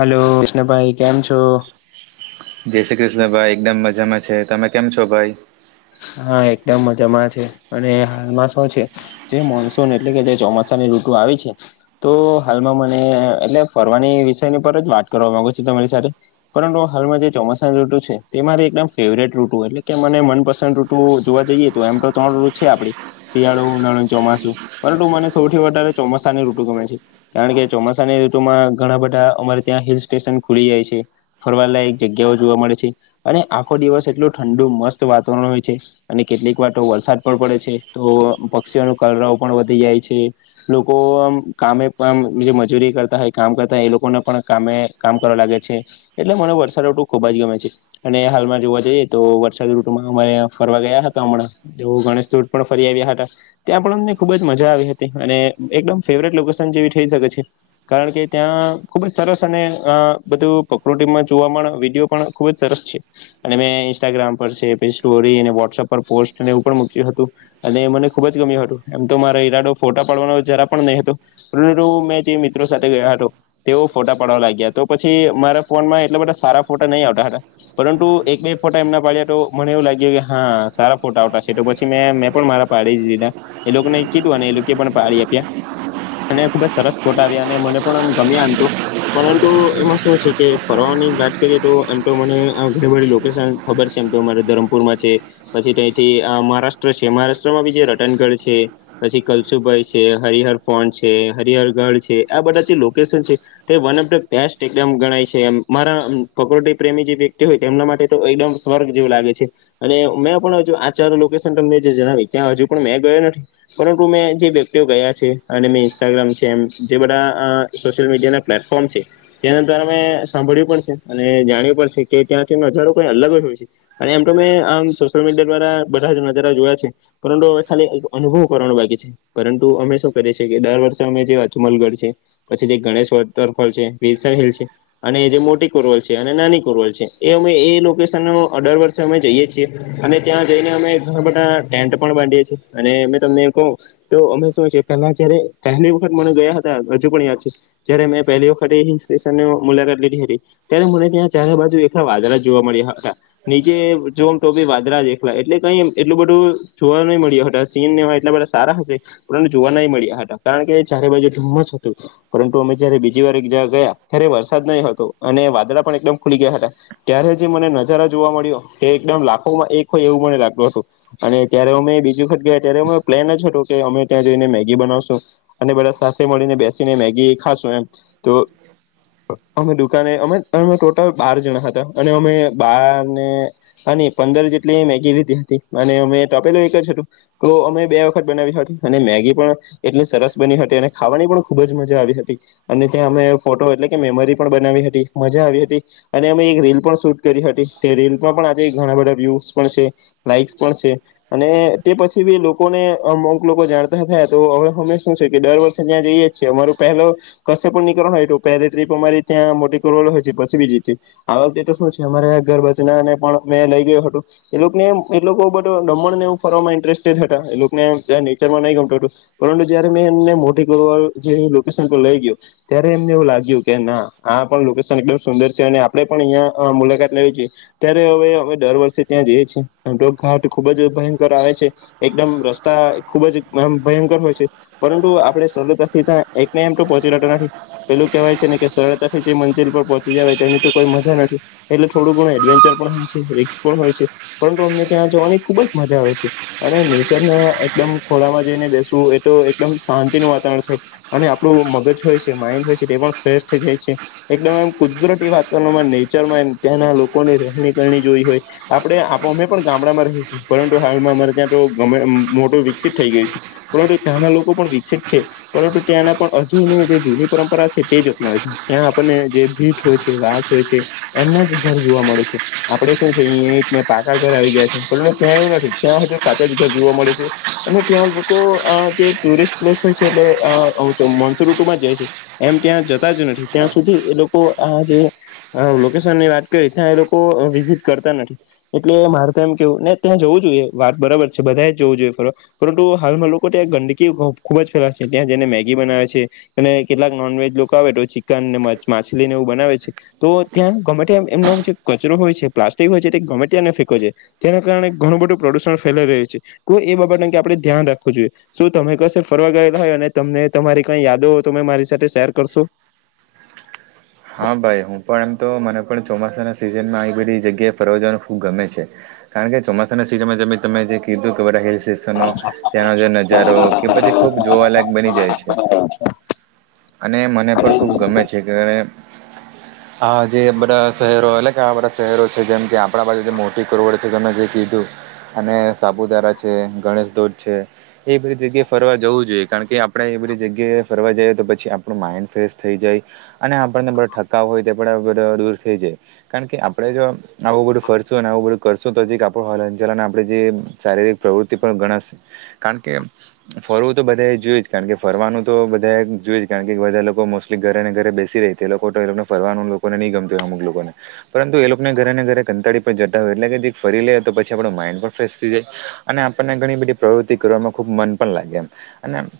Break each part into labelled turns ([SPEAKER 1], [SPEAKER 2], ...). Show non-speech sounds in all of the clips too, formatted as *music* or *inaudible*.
[SPEAKER 1] Hello Kishnabhai, કેમ છો?
[SPEAKER 2] જે શ્રી કૃષ્ણ ભાઈ, એકદમ મજામાં છે, તમે કેમ છો ભાઈ?
[SPEAKER 1] હા, એકદમ મજામાં છે, અને હાલમાં શું છે? જે મોનસૂન એટલે કે જે ચોમાસાની ઋતુ આવી છે તો હાલમાં મને એટલે ફરવાની વિષયની પર જ વાત કરવા માંગુ છું તમારી સાથે પરંતુ હાલમાં જે ચોમાસાની ઋતુ છે તે મારી એકદમ ફેવરેટ ઋતુ એટલે કે મને મપસં સંદ ઋતુ જોવા જઈએ, તો એમ તો ત્રણ રૂ છે આપડી શિયાળો, ઉનાળો ને ચોમાસું પરંતુ મને સૌથી વધારે ચોમાસાની ઋટુ ગમે છે કારણ કે ચોમાસાની ઋતુમાં ઘણા બધા અમારે ત્યાં હિલ સ્ટેશન ખુલી જાય છે ફરવાલાયક જગ્યાઓ જોવા મળે અને આખો દિવસ એટલું ઠંડુ મસ્ત વાતાવરણ હોય છે અને કેટલીક વાર વરસાદ પણ પડે છે તો પક્ષીઓ નો કલરવ પણ વધી જાય છે લોકો આમ કામે પણ જે મજૂરી કરતા હોય, કામ કરતા હોય, એ લોકોને પણ કામે કામ કરવા લાગે છે એટલે મને વર્ષા ઋટુ ખુબ જ ગમે છે અને હાલમાં જોવા જઈએ તો વરસાદ ઋ ટુમા અમે ફરવા ગયા હતા અમણાં, તેઓ ગણેશધોધ પણ ફરી આવ્યા હતા. ત્યાં પણ અમને ખુબ જ મજા આવી હતી અને એકદમ ફેવરેટ લોકેશન જેવી થઈ શકે છે. કારણ કે ત્યાં ખુબ જ સરસ અને અ બધું પકૃતિકમાં જોવા મણ વિડીયો પણ ખુબ જ સરસ છે, અને મેં ઇન્સ્ટાગ્રામ પર છે સ્ટોરી અને વોટ્સ‌અપ પર પોસ્ટ ને એવુ પણ મુક્યું હતું. અને એ મને ખુબ જ ગમ્યું હટુ. એમ તો મારા ઈરાડો ફોટા પાડવાનો જરા પણ નહીં હતો. *unintelligible* મેં જે મિત્રો સાથે ગયા હટો. તેઓ ફોટા પાડવા લાગ્યા. તો પછી મારા ફોનમાં એટલા બધા સારા ફોટા નહી આવટા હટા. પરંટુ એક બે ફોટા એમના પાડ્યા તો મને એવું લાગ્યું કે, હા સારા ફોટા આવટાશે તો પછી મેં મેં પણ મારા પાડી જ દીધા. એ લોકને કીધું અને એ લોકે પણ પાળી આપ્યા. અને ખુબ જ સરસ ફોટા આવ્યા અને મને પણ અમ ગમ્યા એમ તો પરંતુ એમાં શું છે કે, ફરવાની જ વાત કરીએ તો એમ તો મને આ ઘણી બઢી લોકેશન ખબર છે એમ. તો અમારે ધરમપુરમાં છે પછી તયથી આ મહારાષ્ટ્ર છે, મહારાષ્ટ્રમાં બી જે રટનગઢ છે પછી કલસુભાઈ છે, હરિહર ફોન છે, હરિહર ગઢ છે. આ બધા જે લોકેશન છે. તે વન ઓફ ધ બેસ્ટ એકદમ ગણાય છે એમ. મારા પ્રક્રુટિપ્રેમી જે વ્યક્તિ હોય તેમના માટે તો એકડમ સ્વર્ગ જેવું લાગે છે અને મેં પણ હજુ આ ચારો લોકેશન તમને જે જણાવી ત્યાં હજુ પણ મેં ગયો નથી. પરંતુ મેં જે વ્યક્તિઓ ગયા છે અને મે ઇન્સ્ટાગ્રામ છે એમ જે બધા આહ સોશિયલ મીડિયાના પ્લેટફોર્મ છે. તેના દ્વારા મે સાંભળ્યું પણ છે અને જાણ્યું પણ છે કે ત્યાંથી નજારો કંઈ અલગ જ હોય છે. અને એમ ટો મેં આમ સોશિયલ મીડિયા દ્વારા બઢા જ નજારા જોયા છે. પરંટુ હવે ખાલી એક અનુભવ કરવાનો બાકી છે. પરંટુ અમે શું કરીએ છે કે, ડરવર્ષે અમે જે અચમલગઢ છે. પછી જે ગણેશ વોટ.. રફોલ છે, વિલ્સન હિલ છે. અને એ જે મોટી કોરવલ છે અને નાની કોરવલ છે. એ અમે એ લોકેશનનો ડરવર્ષે અમે જઈએ છીએ. અને ત્યાં જઈને અમે ઘણા બધા ટેન્ટ પણ બાંધીએ છીએ અને મેં તમને એ કવ તો અમે શું છે. પહેલા જ્યારે પહેલી વખત મને ગયા હતા. હજુ પણ યાદ છે. જ્યારે મેં પહેલી વખત એ હિલ સ્ટેશનની મુલાકાત લીઢી હટી. ત્યારે મને ત્યાં ચારે બાજુ એકલા વાદળા જોવા મળ્યા હટા. નીચે જોમ તો બી વાદળા જ એખલા એટલે કંઈ એમ એટલું બઢુ જોવા નઈ મળ્યું હટા. સીન ને એવાં એટલા બઢા તારા હશે પરંતુ જોવા નઈ મળ્યા હટા. કારણ કે, ચારે બાજુ ધુમ્મસ હતુ. પરંતુ અમે જ્યારે બીજીવાર એક જગા ગયા ત્યારે વરસાદ ન‌ઇ હતો અને વાદળા પણ એકદમ ખુલી ગયા હતા. ત્યારે જે મને નજારા જોવા મળ્યો ટે એકડમ લાખોમાં એક હોય એવું મને લાગટુ હટુ. અને ત્યારે અમે બીજી વખટ ગયા ટ્યારે અમ પ્લેન જ હતો કે, અમે ત્યાં જઈને મેગી બનાવશું. અને બધા સાથે મળીને બેસીને મેગી ખાશું એમ તો અમે દુકાને અમે અમે ટોટલ બાર જણા હતા અને અમે બાર ને હાની પંદર જેટલી મેગી લીધી હતી અને મે ટપેલું એક જ હટુ. તો અમે બે વખત બનાવી હટી અને મેગી પણ એટલી સરસ બની હટી અને ખાવાની પણ ખુબ જ મજા આવી હટી. અને ત્યાં અમે ફોટો એટલે કે, મેમરી પણ બનાવી હટી મજા આવી હટી. અને અમે એક રીલ પણ શૂટ કરી હટી. તે રીલ્સમાં પણ આજે ઘણા બધા વ્યુહસ પણ છે. લાઈક્સ પણ છે. અને તે પછી બી લોકોને અમુક લોકો જાણતા થયા. તો હવે અમે શું છે કે દર વર્ષે ત્યાં જઈએ છે અમારો પહેલો કશ્શે પણ નીકરવાન હોય તો પહેલી ટ્રીપ અમારી ત્યાં મોટી કોરવલ હોય છે. પછી બીજી ટ્રીપ આ વખટે ટો શું છે? અમારે ઘર બાજનાને પણ મેં લઈ ગયો હટો. એ લોકને એમ એ લોકો બઢો દમણ ને એવું ફરવામાં ઇન્ટરેસ્ટેડ હટા. એ લોકને ટ્યા નેચરમાં નહીં ગમટુ હટુ. પરંટુ જ્યારે મેં એમને મોટી કોરવાલ જે લોકેશન પર લઈ ગ્યો. ત્યારે એમને એવું લાગ્યું કે, ના આ પણ લોકેશન એકડમ સુંદર છે. અને આપણે પણ અહિયાં મુલાકાત લેવી જોઈએ. ત્યારે હવે અમે દરવર્ષે ત્યાં જઈએ છીએ. એમ ટો ઘાટ ખુબ જ ભયંકર આવે છે. એકદમ રસ્તા ખુબ જ ભયંકર હોય છે. પરંતુ આપણે સનગોસીતા એક એમ તો પહોંચી લતો નથી. પેલું કહેવાય છે ને કે સરળતાથી જે મંઝીલ પર પહોંચી જવાય તેની તો કોઈ મજા નથી એટલે થોડું ગણું એડ વેનચર પણ હોય છે, એકસપો હોય છે પરંતુ અમને ત્યાં જવાની ખુબ જ મજા આવે છે. અને નેચરના એકદમ ખોળામાં જઈને બેસવું એ તો એકદમ શાંતિનું વાતાવરણ છે. અને આપણું મગજ હોય છે, માઈન્ડ હોય છે તે પણ ફ્રેશ થઈ જાય છે. એકદમ એમ કુદરતી વાતાવરણમાં નેચરમાં એમ ત્યાંના લોકોની રહેણી કરણી જોઈ હોય. આપડે આપ અમે પણ ગામડામાં રહયે છે પરંતુ હાલમાં અમારે ત્યાં તો ગમ મોટું વિકસિત થઈ ગયું છે. પરંતુ ત્યાંના લોકો પણ વિકસિત છે. પરંતુ ત્યાંના પણ હજુની જે જૂની પરંપરા છે તે જ અપનાવે છે ત્યાં આપણને જે ભીટ હોય છે, વાસ હોય છે એમ જ ઘર જોવા મળે છે. આપડે શું છે અયા ઇટ ને પાકા ઘર આવી ગયા છે પણ ત્યાં એવું નથી ત્યાં હજું કાચા જ ઘર જોવા મળે છે. અને ત્યાં લોકો અ જે ટુરિસ્ટ પ્લેસ હોય છે એટલે અ મોનસુન ઋતું માં જાય છે. એમ ત્યાં જતા જ નથી ત્યાં સુધી એ લોકો આ જે આ લોકેશન ની વાત કરી ત્યાં એ લોકો લોકો વિઝિટ કરતા નથી. એટલે મારે તો એમ કેવું ને ત્યાં જવું જોઈએ વાત બરાબર છે બધા એ જ જવું જોઈએ ફરવા પરંતુ હાલમાં લોકો ત્યાં ગંદકી ખુબ જ ફેલાવે છે ત્યાં જઈને મેગી બનાવે છે. અને કેટલાક નોનવેજ લોકો આવે તો ચિકન ને માછલી ને એવું બનાવે છે. તો ત્યાં ગમે તેમ એમનો જે કચરો હોય છે, પ્લાસ્ટિક હોય છે તે ગમે ત્યાં ન ફેંકવો જોઈએ. તેના કારણે ઘણું બધું પ્રદુષણ ફેલાઈ રહ્યું છે તો એ બાબતે આપણે ધ્યાન રાખવું જોઈએ. શું તમે કસે ફરવા ગયેલા હોય અને તમને તમારી કઈ યાદો તમે મારી સાથે શેર કરશો?
[SPEAKER 2] હા ભાઈ હું પણ એમ તો મને પણ ચોમાસાના સિઝનમાં આવી બધી જગ્યાએ ફરવા જવાનું ખૂબ ગમે છે. કારણ કે ચોમાસાના સિઝનમાં તમે જે કીધું કે બધા હિલ સ્ટે સ્નો ત્યાંનો જે નજારો કે બધી ખુબ જોવાલાયક બની જાય છે. અને મને પણ ખૂબ ગમે છે કે આ જે બધા શહેરો એટલે કે આવા બધા શહેરો છે જેમ કે આપણા પાસે જે મોટી કરોડ કે તમે જે કીધું અને સાપુતારા છે, ગણેશ ધોધ છે એ બધી જગ્યાએ ફરવા જવું જોઈએ કારણ કે આપણે એ બધી જગ્યાએ ફરવા જઈએ તો પછી આપણું માઇન્ડ ફ્રેશ થઈ જાય અને આપ આપણ ને બધો ઠકાવ હોય તે પણ બધો દૂર થઈ જાય કારણ કે આપડે જો આવું બધું ફરસું આવું બધું કરશું તો જીક હલન, ચલન આપણી જે શારીરિક પ્રવૃત્તિ પણ ગણાશે કારણ કે ફરવું તો બધા એ જોયું જ કારણ કે ફરવાનું તો બધા જોય જ કારણ કે બધા લોકો મોસ્ટલી ઘરે ને ઘરે બેસી રેય તે લોકો તો એ લોકોને ફરવાનું લોકો ની ગમતું હોઈ અમુક લોકોને તો પરંતુ એ લોકોને ઘરે ને ઘરે કંતાળી જતા હો એટલે કે ફરી લે તો પછી આપણું માઇન્ડ પણ ફ્રેશ થઈ જાય. અને આપણને ઘણી બધી પ્રવૃત્તિ કરવામાં ખુબ મન પણ લાગે અને એમ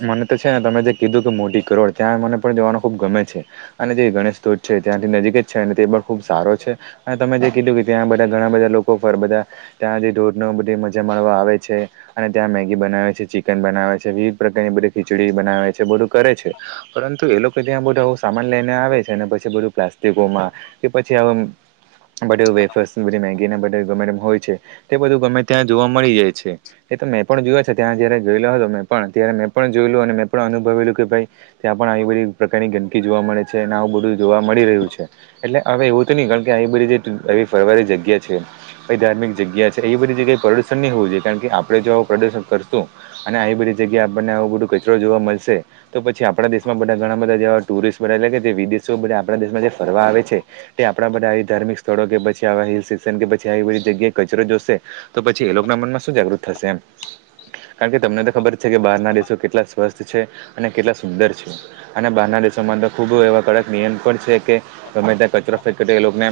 [SPEAKER 2] મને તો છે ને તમે જે કીધું કે મોટી કરોડ ત્યાં મને પણ જવાનું ખુબ ગમે છે. અને જે ગણેશ ધોધ છે ત્યાંથી નજીક જ છે તે પણ ખુબ સારો છે. અને તમે જે કીધું કે ત્યાં બધા ઘણા બધા લોકો ફર બધા ત્યાંથી ધોધ ને બધી મજા માણવા આવે છે. અને ત્યાં મેગી બનાવે છે, ચિકન બનાવે છે વિવિધ પ્રકારની બધી ખીચડી બનાવે છે બધું કરે છે. પરંતુ એ લોકો ત્યાં બધું આવો સામાન લઈને આવે છે પછી બધું પ્લા પ્લાસ્ટિકો માં કે પછી આ બ વેફર્સ ને મેગી ને બધી ગમે તેમ હોય છે તે બધું ગમે ત્યાં જોવા મળી જાય છે. એ તો મેં પણ જોયા છે ત્યાં જયારે જોયેલો હતો મેં પણ ત્યારે મેં પણ જોયેલું અને મેં પણ અનુભવેલું કે ભાઈ ત્યાં પણ આવી બધી પ્રકારની ગંદકી જોવા મળે છે અને આવું બધું જોવા મળી રહ્યું છે. એટલે હવે એવું તો નઈ કારણકે આવી બધી જે આવી ફરવા વાળી જગ્યા છે કઈ ધાર્મિક જગ્યા છે એવી બધી જગ્યા પ્રદુર્શન નહી હોવું જોઈએ, કારણકે આપણેે જો આવું પ્રદુર્શન કરશું અને આવી બધી જગ્યાએ આપણે આવું બધું કચ રો જોવા મળશે તો પછી આપણા દેશમાં બધા ઘણા બધા જેવા ટુરિસ્ટ બધા, એટલે કે જે વિદેશો બધા આપણા દેશમાં જે ફરવા આવે છે તે આપડા બધા આવી ધાર્મિક થોડો કે પછી આવા હિલ સ્ટેશન કે પછી આવી બધી જગ્યાએ કચરો જોશે. તો પછી એ લોકો ના મનમાં શું જાગૃત થશે એમ. કારણકે તમને તો ખબર છે કે બહાર ના દેશો કેટલા સ્વસ્થ છે અને કેટલા સુંદર છે. અને બહારના દેશોમાં અંદ ખૂબ એવા કડક નિયમ પણ છે કે ગમે ત્યાં કચરો ફેકે તો એ લોકોને,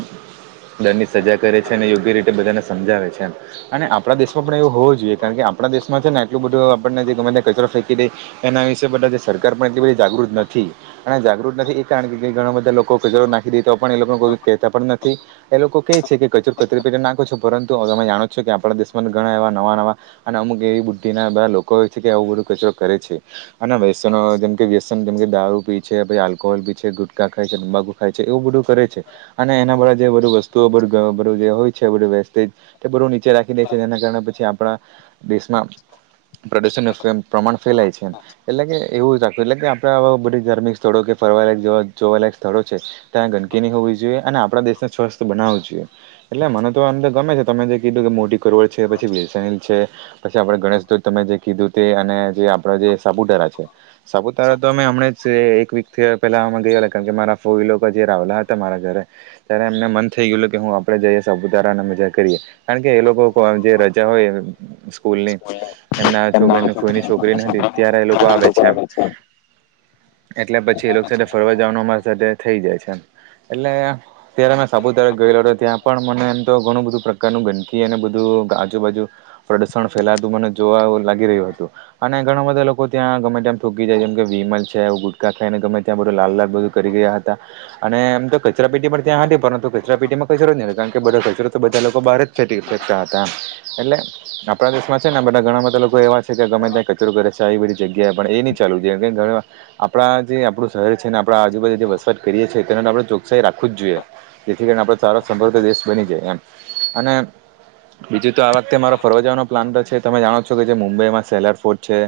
[SPEAKER 2] દર સજા કરે અને યોગ્ય રીતે બધાને સમજાવે છે એમ. અને આપડા દેશમાં પણ એવું હોવું જોઈએ કારણ કે આપડા દેશમાં છે ને આટલું બધું આપણને જે ગમે કચરો ફેંકી દે એના વિશે બધા સરકાર પણ એટલી બધી જાગૃત નથી. અને જાગૃત નથી એ કારણકે ઘણા બધા લોકો કચરો નાખી દે તો પણ એ લોકોને કોઈ કહેતા પણ નથી. એ લોકો કે છે કે કચોર કચરી પેટે નાખો છો પરંતુ તમે જાણો છો કે આપડા દેશમાં ઘણા એવા નવા નવા. અને અમુક એવી બુદ્ધિ ના બધા લોકો હો છે કે આવું બુરુ કચરો કરે છે. અને વ્યસનો જેમકે વ્યસન જેમકે દારૂ પી છે આલ્કોહોલ બી છે, ગુટકા ખાય છે, તાંબાકુ ખાય છે, એવું બધું કરે છે. અને એના બધા જે બધું વસ્તુઓ બધું જે હોય છે બધું વેસ્ટેજ તે બધું નીચે રાખી દે છે જેના કારણે પછી આપડા દેશમાં પ્રદૂષણનો એમ પ્રમાણ ફેલાય છે એમ, એટલેકે એવું રાખ્યું, એટલેકે આપડે આવા બધી ધાર્મિક જોકે ફરવા લાયક, જોવા લાયક સ્થળો છે. ત્યાં ગંદકીની હોવી જોઈએ અને આપણા દેશને સ્વસ્થ બનાવવું જોઈએ. એટલે મને તો અંદર ગમે છે તમે જે કીધું કે મોટી કરવળ છે, પછી વિલ્સન હિલ છે. પછી આપડે ગણેશ ધોત તમે જે કીધું તે અને જે આપડા જે સાપુતારા છે. સાપુતારા તો અમે હમણા જ એક થીયર થી પેલામાં ગયાેલા કારણકે મારા ફોઈ લોકો જે આવેલા હતા મારા ઘરે. ત્યારે એમને મન થઇ ગયું કે હું આપડે જઈએ સાપુતારાને મજા કરીએ. કારણકે એ લોકો જે રજા હોય. સ્કૂલની એમના છોકરી ફઈની છોકરીને હતી ત્યારે એ લોકો આવે છે, એમ
[SPEAKER 1] હા.
[SPEAKER 2] એટલે પછી એ લોકો સાથે ફોરવા જવાનું અમારી સાથે થઈ જાય છે, એટલે. ત્યારે મેમે સાપુતારા ગયેલો હતો ત્યાં પણ મને એમ તો ઘણું બધું પ્રકારનું ગંદકી અને બધું આજુબાજુ. પ્રદુષણ ફેલાતું મને જોવ લાગી રહ્યું હતું. અને ઘણા બધા લોકો ત્યાં ગમે તેમ થૂંકી જાય જેમ કે વિમલ છે, આવું બધું ત્યાં ખાઈને ગમે ત્યાં બધુ લાલ લાલ, બધું કરી રહ્યા હતા. અને આમ તો કચરા પેટી પર ત્યાં હતી પરંતુ કચરા પેટીમાં કચરો જ ન કારણકે બધો કચરો તો બધા લોકો બહાર જ *unintelligible* ફેંકતા હતા એટલે આપડા દેશમાં છે ને બધા ઘણા બધા લોકો એવા છે કે ગમે ત્યાં કચરો કરે છે, આવી બધી જગ્યાએ પણ એ પણ *unintelligible* આપડા જે આપડું શહેર છે ને આપડા આજુબાજુ જે વસવાટ કરીએ છીએ તેના આપડે ચોકસાહી રાખવું જ જોઈએ. જેથી કરીને આપડો સારો સમભૃદધ દેશ બની જાય એમ અને બીજું તો આ વખતે મારો ફરવા જવાનો પ્લાન તો છે, તમે જાણો છો કે જે મુંબઈમાં જે સેલાર ફોર્ટ છે.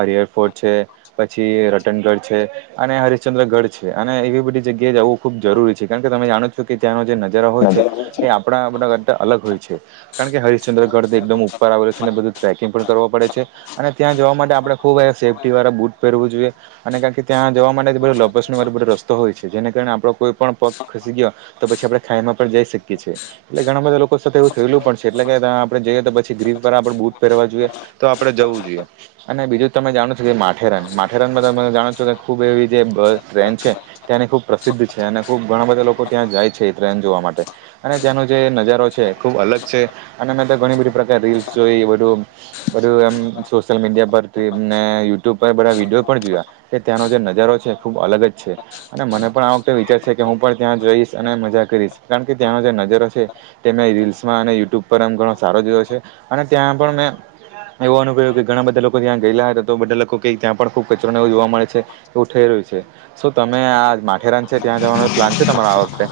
[SPEAKER 2] હરિયર ફોર્ટ છે પછી પાટનગઢ છે અને હરશચંદ્રગઢ છે અને એવી બધી જગ્યાએ જવું ખુબ જરૂરી છે કારણકે તમે જાણો છો કે ત્યાંનો જે ન જરા હોય છે એ આપડા આપના કરતા અલગ હોય છે. કારણ કે હરિશચંદ્રગઢથી એકદમ ઉપર આવેલું છે, ને બધું ટ્રેકિંગ પણ કરવો પડે છે. અને ત્યાં જવા માટે આપણે ખુબ આ સેફ્ટી વાળા બુટ પહેરવું જોઈએ. અને કારણ કે, ત્યાં જવા માટે *unintelligible* પેલું લપસણુંવાળું પેલું રસ્તો હોય છે. જેને કારણે આપણો કોઈ પણ પગ ખસી ગયો તો પછી આપણે ખાઈમાં પણ જઈ શકીએ છીએ. એટલે ઘણા બધા લોકો સાથે એવું થયેલું પણ છે. એટલે કે ત્યાં આપણે જઈએ તો પછી ગ્રીફવાળા આપણે બૂટ પહેરવાં જોઈએ. તો આપણે જવું જોઈએ. અને બીજું તમે જાણો છો, કે માથેરાન. માથ થેરાનમાં તો તમે જાણો જ છો, કે ખૂબ એવી જે બસ, ટ્રેન છે. ત્યાંની ખુબ પ્રસિદ્ધ છે. અને ખુબ ઘણા બધા લોકો ત્યાં જાય છે ઈ ટ્રેન જોવાં માટે. અને ત્યાંનો જે નજારો છે, ખૂબ અલગ છે. અને મે તો ઘણી બધી પ્રકાર રીલ્સ જોઈ. એ બધું બધું એમ સોશિયલ મીડિયા પરથી, ને યુટ્યુબ પર બધા વીડિયો પણ જોયા. કે ત્યાંનો જે નજારો છે, એ ખૂબ અલગ જ છે. અને મને પણ આ વખતે વિચાર છે, કે હું પણ ત્યાં જઈશ, અને મજા કરીશ. કારણ કે ત્યાંનો જે નજારો છે તે મેં રીલ્સમાં અને યુટ્યુબ પર આમ ઘણો સારો જોયો છે. અને ત્યાં પણ મેં એવું અનુભવ્યું કે ઘણા બધા લોકો ત્યાં ગયેલા હતા, તો બધા લોકો કેઈ ત્યાં પણ બહુ કચરો ને એવું જોવા મળે છે. એવું થઈ રહ્યું છે. શું તમે આ માથેરાન છે, ત્યાં જવાનો પ્લાન છે તમારો આ વખતે?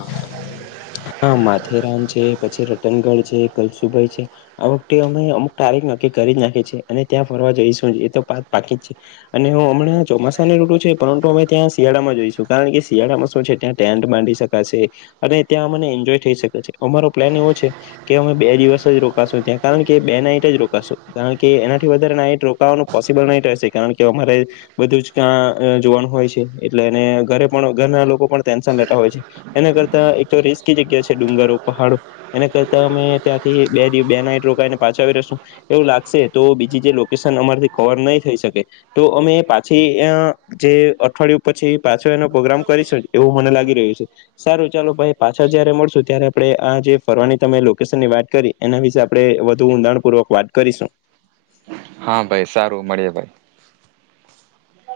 [SPEAKER 1] હા, માથેરાન છે, પછી રતનગઢ છે, કલસુભાઈ છે આ વખતે અમે અમુક તારીખ નક્કી કરી જ નાખી છે. અને ત્યાં ફરવા જઈશું, એ તો પાક પાકી જ છે. અને હું હમણાં ચોમાસાની ઋતુ છે, પરંતુ અમે ત્યાં શિયાળામાં જઈશું. કારણ કે, શિયાળામાં શું છે, ત્યાં ટેન્ટ બાંધી શક *unintelligible* અને ત્યાં મને એન્જોય થઈ શકે છે. અમારો પ્લાન એવો છે કે અમે બે દિવસ જ રોકાશું ત્યાં, કારણ કે બે નાઈટ જ રોકાશું. કારણ કે એનાથી વધારે નાઈટ રોકાવાનું પોસિબલ નહીં થઈ શકે. કારણ કે અમારે બધું જ ત્યાં જોવાનું હોય છે, એટલે અને ઘરે પણ ઘરના લોકો પણ ટેન્શન લેતા હોય છે. એના કરતાં એક તો રિસ્કી જગ્યા છે ડુંગરો, પહાડો. એના કરતાં અમે ત્યાંથી બે દિ બે નાઈટ રોકાઈને પાછા આવી રહેશું. એવું લાગશે, તો બીજી જે લોકેશન અમારાથી કવર નહીં થઈ શકે. તો અમે પાછી યાં જે અઠવાડિયું પછી પાછો એનો પોગ્રામ કરીશું, એવું મને રહ્યું છે. સારું, ચાલો ભાઈ પાછા જ્યારે મળશું ત્યારે આપણે આ જે ફરવાની તમે લોકેશનની વાત કરી, એના વિશે આપણે વધુ ઊંડાણપૂર્વક વાત કરીશું.
[SPEAKER 2] હા ભાઈ સારું, મળીએ. ભાઈ.